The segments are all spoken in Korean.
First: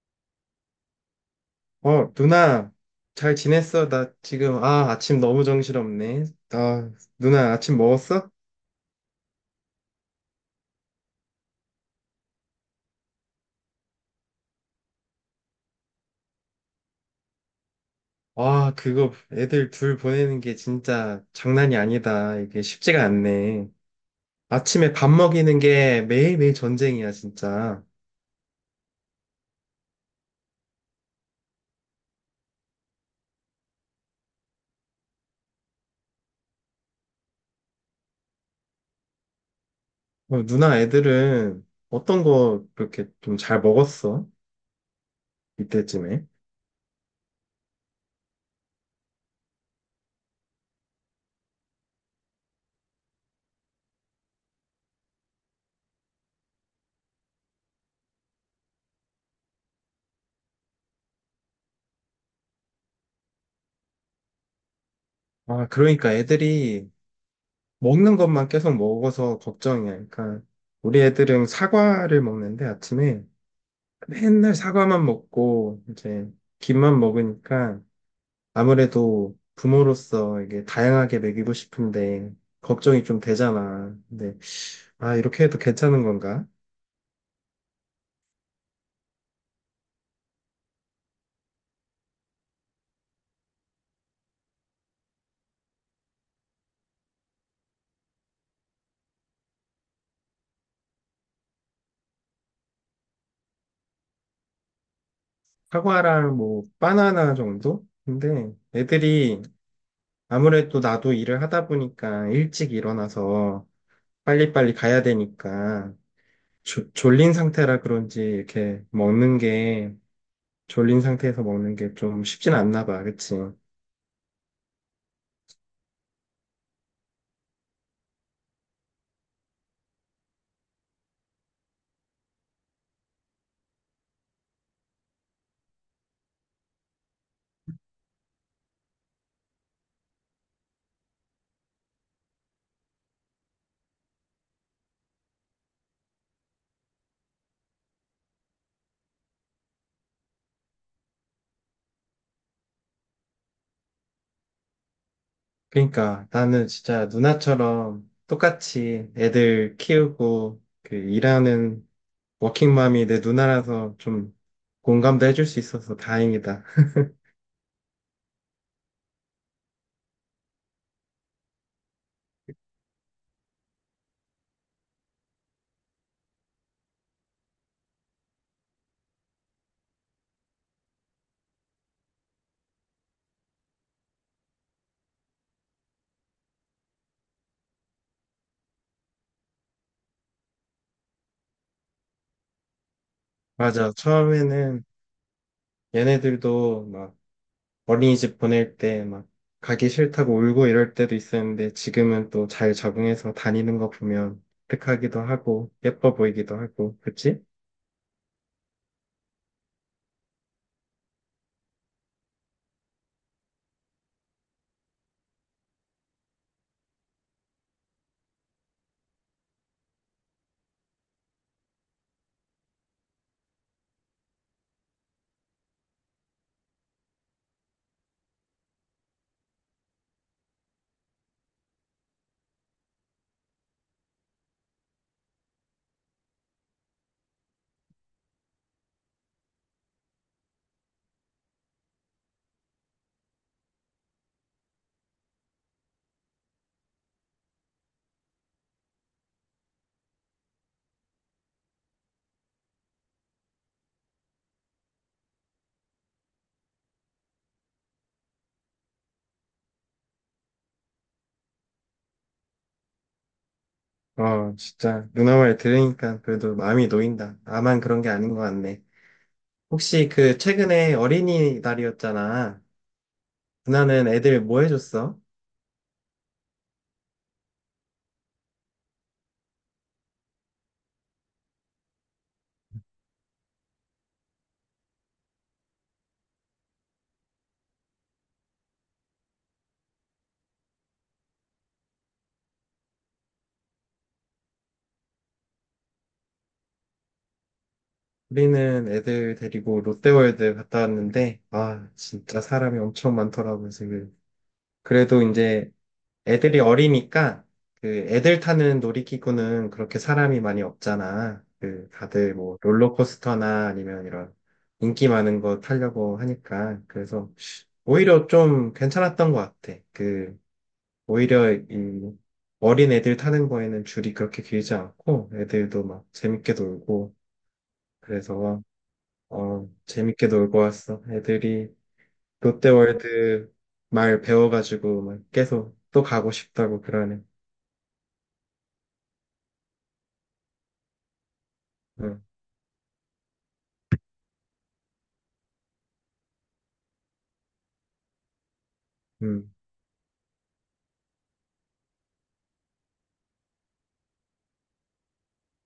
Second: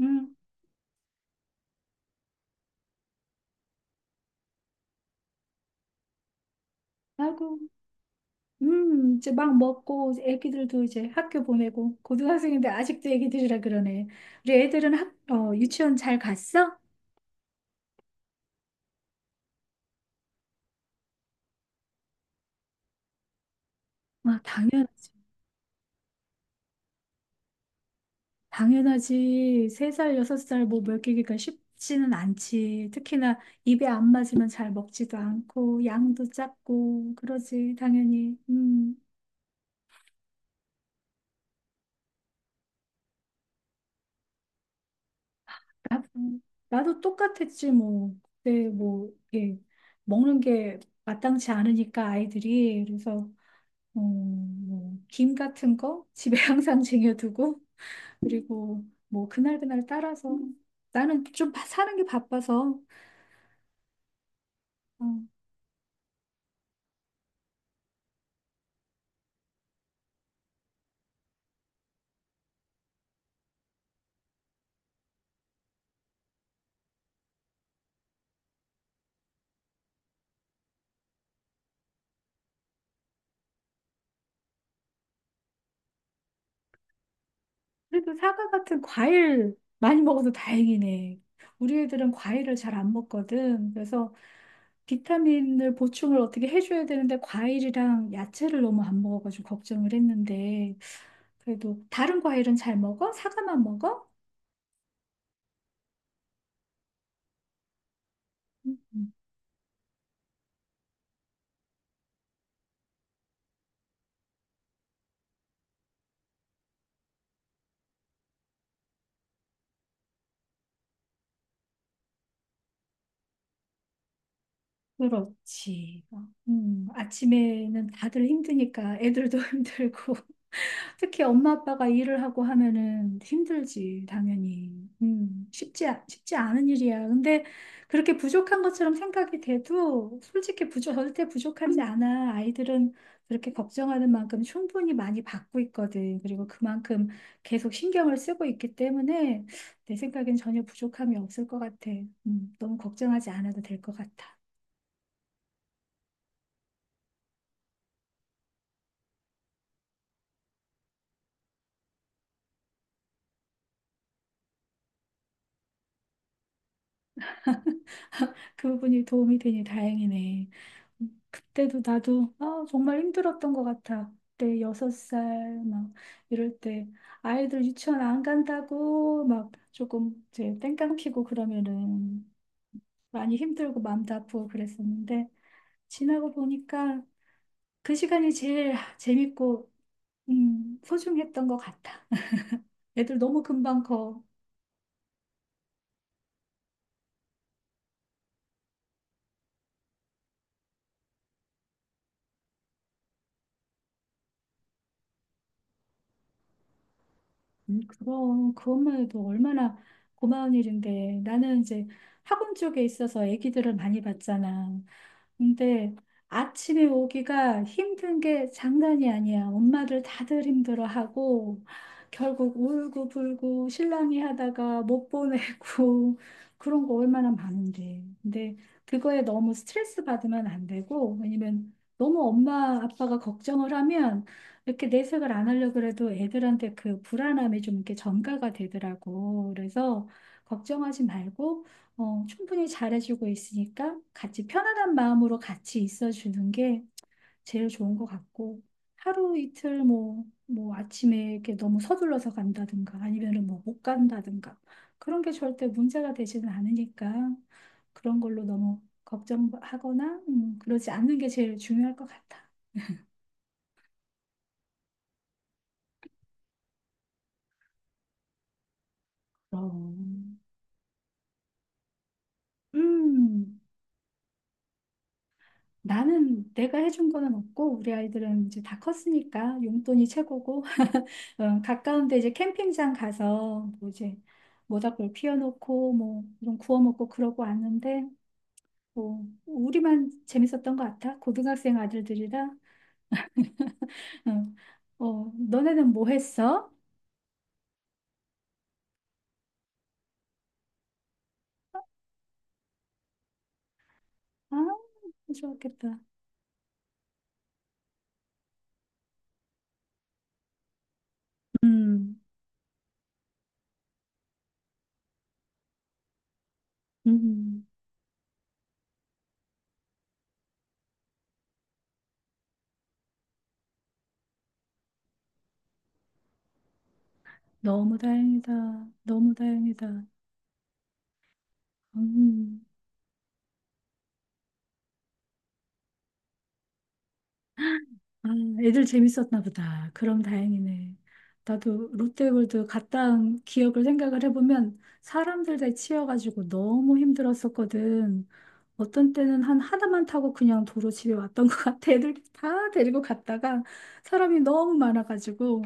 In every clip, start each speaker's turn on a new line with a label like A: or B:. A: 음.
B: 어, 누나, 잘 지냈어? 나 지금, 아, 아침 너무 정신없네. 아, 누나,
A: 아이고.
B: 아침 먹었어?
A: 이제 막 먹고, 이제 애기들도 이제 학교 보내고, 고등학생인데 아직도 애기들이라 그러네. 우리 애들은 유치원 잘 갔어?
B: 와, 그거 애들 둘 보내는 게 진짜 장난이 아니다. 이게 쉽지가 않네.
A: 아,
B: 아침에 밥
A: 당연하지.
B: 먹이는 게 매일매일 전쟁이야, 진짜.
A: 당연하지. 3살 6살 뭐 먹이기가 쉽지는 않지. 특히나 입에 안 맞으면 잘 먹지도 않고, 양도 작고, 그러지, 당연히.
B: 어, 누나 애들은 어떤 거 그렇게 좀 잘 먹었어?
A: 나도,
B: 이때쯤에?
A: 나도 똑같았지, 뭐. 그때 뭐, 예, 먹는 게 마땅치 않으니까 아이들이. 그래서 뭐, 김 같은 거 집에 항상 쟁여두고, 그리고 뭐, 그날그날 따라서, 나는 좀 사는 게 바빠서, 어,
B: 아, 그러니까 애들이 먹는 것만 계속 먹어서 걱정이야. 그러니까 우리 애들은 사과를 먹는데 아침에 맨날 사과만 먹고 이제 김만 먹으니까 아무래도 부모로서 이게 다양하게 먹이고 싶은데 걱정이 좀 되잖아. 근데 아 이렇게 해도 괜찮은 건가?
A: 그래도 사과 같은 과일 많이 먹어서 다행이네. 우리 애들은 과일을 잘 안 먹거든. 그래서 비타민을 보충을 어떻게 해줘야 되는데, 과일이랑 야채를 너무 안 먹어가지고 걱정을 했는데, 그래도 다른 과일은 잘 먹어? 사과만 먹어?
B: 사과랑 뭐 바나나 정도? 근데
A: 음, 음.
B: 애들이 아무래도 나도 일을 하다 보니까 일찍 일어나서 빨리빨리 가야 되니까 졸린 상태라 그런지 이렇게 먹는 게 졸린 상태에서 먹는 게 좀 쉽진 않나 봐. 그치?
A: 그렇지. 아침에는 다들 힘드니까 애들도 힘들고 특히 엄마 아빠가 일을 하고 하면은 힘들지 당연히. 쉽지 쉽지 않은 일이야. 근데 그렇게 부족한 것처럼 생각이 돼도 솔직히 부족 절대 부족하지 않아. 아이들은 그렇게 걱정하는 만큼 충분히 많이 받고 있거든. 그리고 그만큼 계속 신경을 쓰고 있기 때문에 내 생각엔 전혀 부족함이 없을 것 같아. 너무 걱정하지 않아도 될 것 같아.
B: 그러니까 나는 진짜 누나처럼 똑같이 애들 키우고 그 일하는 워킹맘이 내 누나라서 좀 공감도 해줄 수 있어서 다행이다.
A: 그 부분이 도움이 되니 다행이네. 그때도 나도 아, 정말 힘들었던 것 같아. 그때 6살 막 이럴 때 아이들 유치원 안 간다고 막 조금 이제 땡깡 피고 그러면은 많이 힘들고 마음도 아프고 그랬었는데 지나고 보니까 그 시간이 제일 재밌고 소중했던 것 같아. 애들 너무 금방
B: 맞아.
A: 커.
B: 처음에는 얘네들도 막 어린이집 보낼 때 막 가기 싫다고 울고 이럴 때도 있었는데 지금은 또 잘 적응해서 다니는 거 보면 뿌듯하기도 하고 예뻐 보이기도 하고 그치?
A: 그럼 그것만 해도 얼마나 고마운 일인데 나는 이제 학원 쪽에 있어서 아기들을 많이 봤잖아. 근데 아침에 오기가 힘든 게 장난이 아니야. 엄마들 다들 힘들어하고 결국 울고불고 실랑이 하다가 못 보내고 그런 거 얼마나 많은데. 근데 그거에 너무 스트레스 받으면 안 되고 왜냐면 너무 엄마 아빠가 걱정을 하면 이렇게 내색을 안 하려고 그래도 애들한테 그 불안함이 좀 이렇게 전가가 되더라고. 그래서 걱정하지 말고 충분히 잘해주고 있으니까 같이 편안한 마음으로 같이 있어주는 게 제일 좋은 것 같고 하루 이틀 뭐, 뭐 아침에 이렇게 너무 서둘러서 간다든가 아니면은 뭐 못 간다든가 그런 게 절대 문제가 되지는 않으니까 그런 걸로 너무 걱정하거나 그러지 않는 게 제일 중요할 것 같아.
B: 어, 진짜 누나 말 들으니까 그래도 마음이 놓인다. 나만 그런 게 아닌 것 같네. 혹시
A: 그럼.
B: 그 최근에 어린이날이었잖아.
A: 음.
B: 누나는 애들 뭐 해줬어?
A: 나는 내가 해준 거는 없고 우리 아이들은 이제 다 컸으니까 용돈이 최고고 가까운데 이제 캠핑장 가서 뭐 이제 모닥불 피워놓고 뭐 이런 구워 먹고 그러고 왔는데 뭐 우리만 재밌었던 것 같아 고등학생 아들들이라 너네는 뭐 했어?
B: 우리는 애들 데리고 롯데월드 갔다 왔는데, 아, 진짜 사람이 엄청 많더라고요, 지금.
A: 아,
B: 그래도 이제
A: 좋았겠다.
B: 애들이 어리니까, 그 애들 타는 놀이기구는 그렇게 사람이 많이 없잖아. 그
A: 음.
B: 다들 뭐 롤러코스터나 아니면 이런 인기 많은 거 타려고 하니까. 그래서
A: 음.
B: 오히려 좀 괜찮았던 것 같아. 그 오히려 이 어린 애들 타는 거에는 줄이 그렇게 길지 않고 애들도 막 재밌게 놀고
A: 너무 다행이다.
B: 그래서
A: 너무
B: 어
A: 다행이다.
B: 재밌게 놀고 왔어. 애들이
A: 음.
B: 롯데월드 말 배워가지고 막 계속 또 가고 싶다고 그러네.
A: 아, 애들 재밌었나 보다. 그럼 다행이네. 나도
B: 응,
A: 롯데월드 갔다 온 기억을 생각을 해보면 사람들 다 치여가지고 너무 힘들었었거든. 어떤 때는
B: 응.
A: 한 하나만 타고 그냥 도로 집에 왔던 것 같아. 애들 다 데리고 갔다가 사람이 너무 많아가지고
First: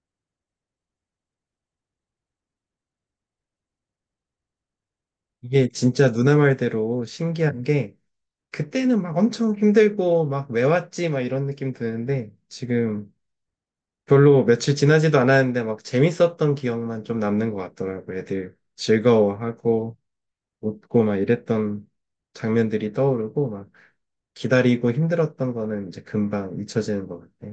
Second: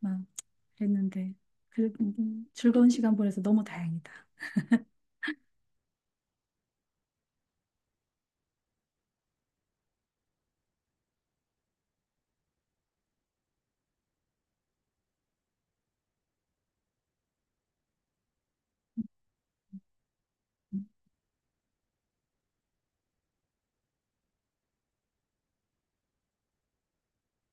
A: 막 그랬는데. 그래, 즐거운 시간 보내서 너무 다행이다.
B: 이게 진짜 누나 말대로 신기한 게 그때는 막 엄청 힘들고 막 왜 왔지 막 이런 느낌 드는데 지금 별로 며칠 지나지도 않았는데 막 재밌었던 기억만 좀 남는 것 같더라고 애들 즐거워하고 웃고 막 이랬던 장면들이 떠오르고 막 기다리고 힘들었던 거는 이제 금방 잊혀지는 것 같아.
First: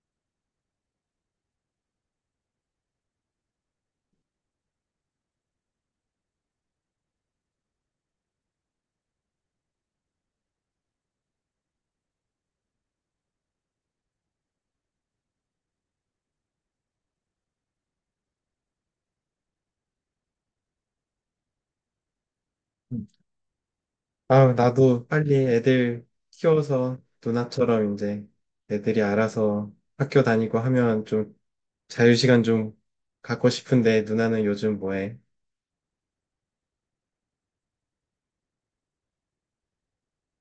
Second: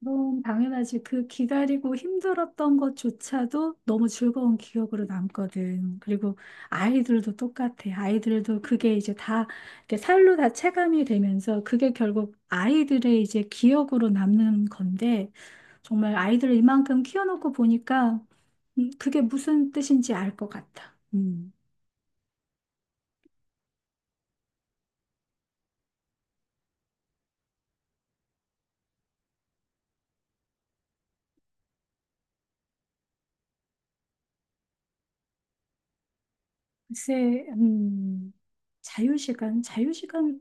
A: 너무 당연하지. 그 기다리고 힘들었던 것조차도 너무 즐거운 기억으로 남거든. 그리고 아이들도 똑같아. 아이들도 그게 이제 다 이렇게 살로 다 체감이 되면서 그게 결국 아이들의 이제 기억으로 남는 건데 정말 아이들을 이만큼 키워놓고 보니까 그게 무슨 뜻인지 알 것 같아. 음.
B: 음. 아, 나도 빨리 애들 키워서 누나처럼 이제 애들이 알아서 학교 다니고 하면 좀 자유시간 좀 갖고 싶은데 누나는 요즘 뭐해?
A: 글쎄, 자유시간, 자유시간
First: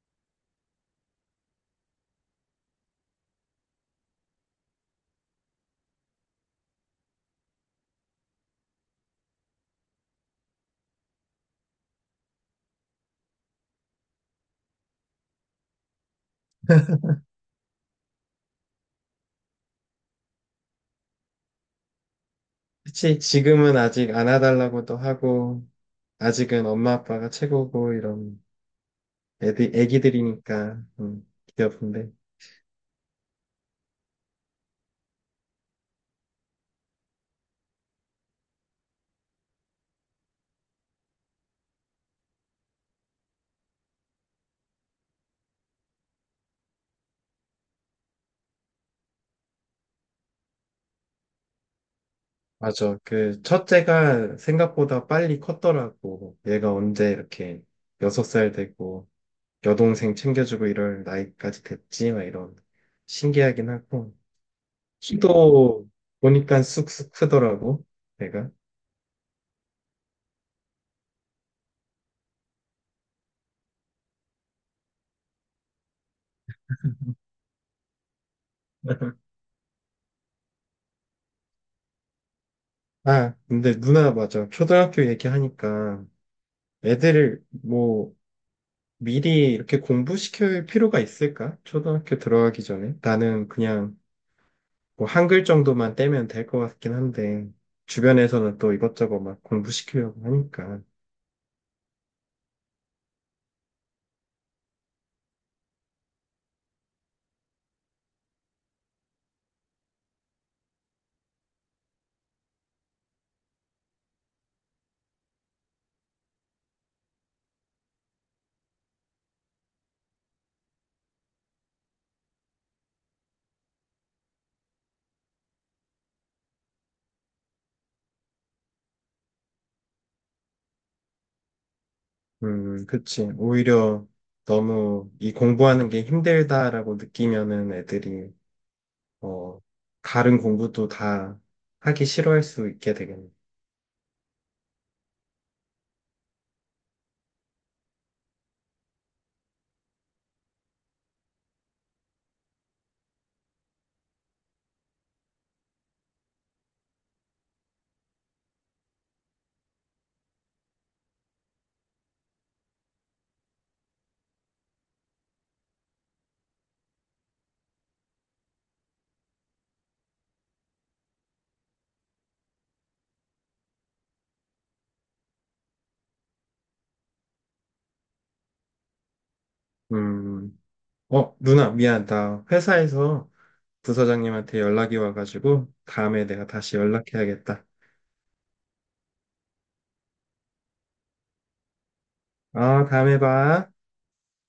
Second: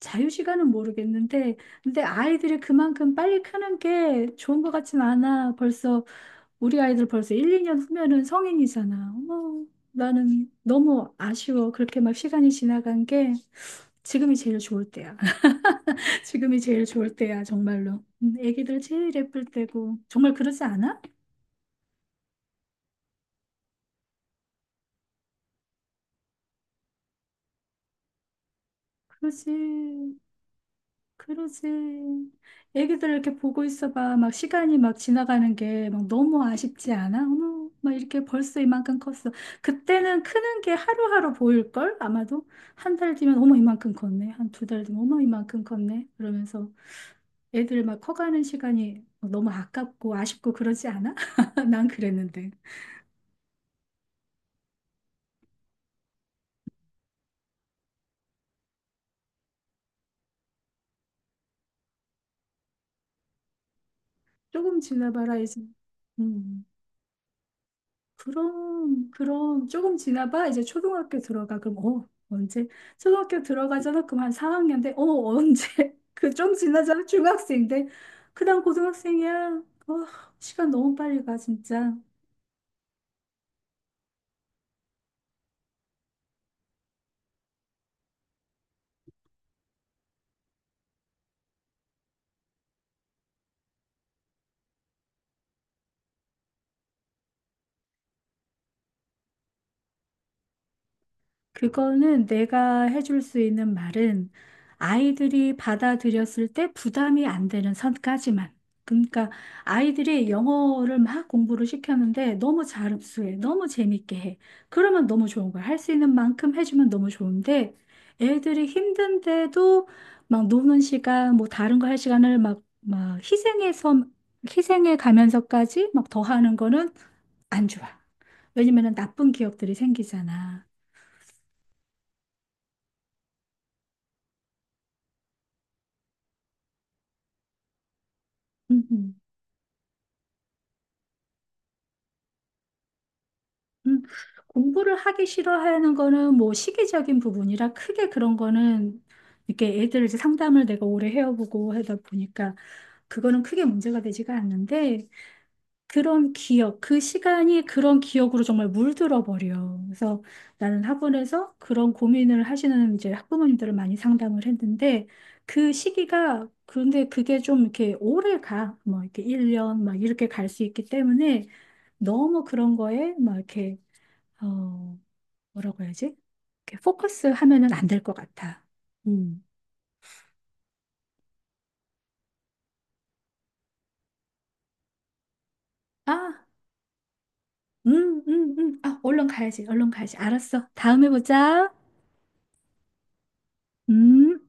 A: 자유시간은 모르겠는데, 근데 아이들이 그만큼 빨리 크는 게 좋은 것 같진 않아. 벌써, 우리 아이들 벌써 1, 2년 후면은 성인이잖아. 어머, 나는 너무 아쉬워. 그렇게 막 시간이 지나간 게 지금이 제일 좋을 때야. 지금이 제일 좋을 때야, 정말로. 애기들 제일 예쁠 때고. 정말 그러지 않아?
B: 그치, 지금은 아직 안아달라고도 하고, 아직은 엄마 아빠가 최고고 이런 애들,
A: 그러지.
B: 애기들이니까,
A: 그러지.
B: 귀여운데.
A: 애기들 이렇게 보고 있어봐. 막 시간이 막 지나가는 게 막 너무 아쉽지 않아? 어머, 막 이렇게 벌써 이만큼 컸어. 그때는 크는 게 하루하루 보일걸? 아마도 한 달 뒤면 어머 이만큼 컸네. 한 두 달 뒤면 어머 이만큼 컸네. 그러면서 애들 막 커가는 시간이 너무 아깝고 아쉽고 그러지 않아? 난 그랬는데.
B: 맞아. 그 첫째가 생각보다 빨리 컸더라고. 얘가 언제 이렇게 6살 되고 여동생 챙겨주고 이럴 나이까지 됐지? 막 이런 신기하긴 하고
A: 조금 지나봐라 이제.
B: 키도 보니까
A: 음.
B: 쑥쑥 크더라고. 얘가.
A: 그럼, 그럼, 조금 지나봐. 이제 초등학교 들어가. 그럼, 언제? 초등학교 들어가잖아. 그럼 한 4학년 돼. 언제? 그 좀 지나잖아. 중학생 돼. 그 다음 고등학생이야. 어, 시간 너무 빨리 가, 진짜.
B: 아, 근데 누나 맞아. 초등학교 얘기하니까 애들을 뭐 미리 이렇게 공부시킬 필요가 있을까? 초등학교 들어가기 전에. 나는 그냥 뭐 한 글 정도만 떼면 될 것 같긴 한데, 주변에서는 또 이것저것 막 공부시키려고 하니까.
A: 그거는 내가 해줄 수 있는 말은 아이들이 받아들였을 때 부담이 안 되는 선까지만. 그러니까 아이들이 영어를 막 공부를 시켰는데 너무 잘 흡수해, 너무 재밌게 해. 그러면 너무 좋은 거야. 할 수 있는 만큼 해주면 너무 좋은데 애들이 힘든데도 막 노는 시간, 뭐 다른 거 할 시간을 막 희생해 가면서까지 막 더 하는 거는 안 좋아. 왜냐면은 나쁜 기억들이 생기잖아.
B: 그치. 오히려 너무 이 공부하는 게 힘들다라고 느끼면은 애들이,
A: 음.
B: 어, 다른 공부도 다 하기 싫어할 수 있게 되겠네.
A: 음, 공부를 하기 싫어하는 거는 뭐 시기적인 부분이라 크게 그런 거는 이렇게 애들 이제 상담을 내가 오래 해오고 하다 보니까 그거는 크게 문제가 되지가 않는데 그런 기억, 그 시간이 그런 기억으로 정말 물들어 버려. 그래서 나는 학원에서 그런 고민을 하시는 이제 학부모님들을 많이 상담을 했는데 그 시기가 그런데 그게 좀 이렇게 오래 가. 뭐 이렇게 1년 막 이렇게 갈 수 있기 때문에 너무 그런 거에 막 이렇게 어, 뭐라고 해야지? 이렇게 포커스 하면은 안 될 것 같아. 음.
B: 음, 어, 누나, 미안. 나 회사에서 부서장님한테 연락이 와가지고, 다음에
A: 아,
B: 내가 다시 연락해야겠다.
A: 아, 얼른 가야지, 얼른 가야지. 알았어. 다음에 보자.
B: 아, 다음에 봐.
A: 음.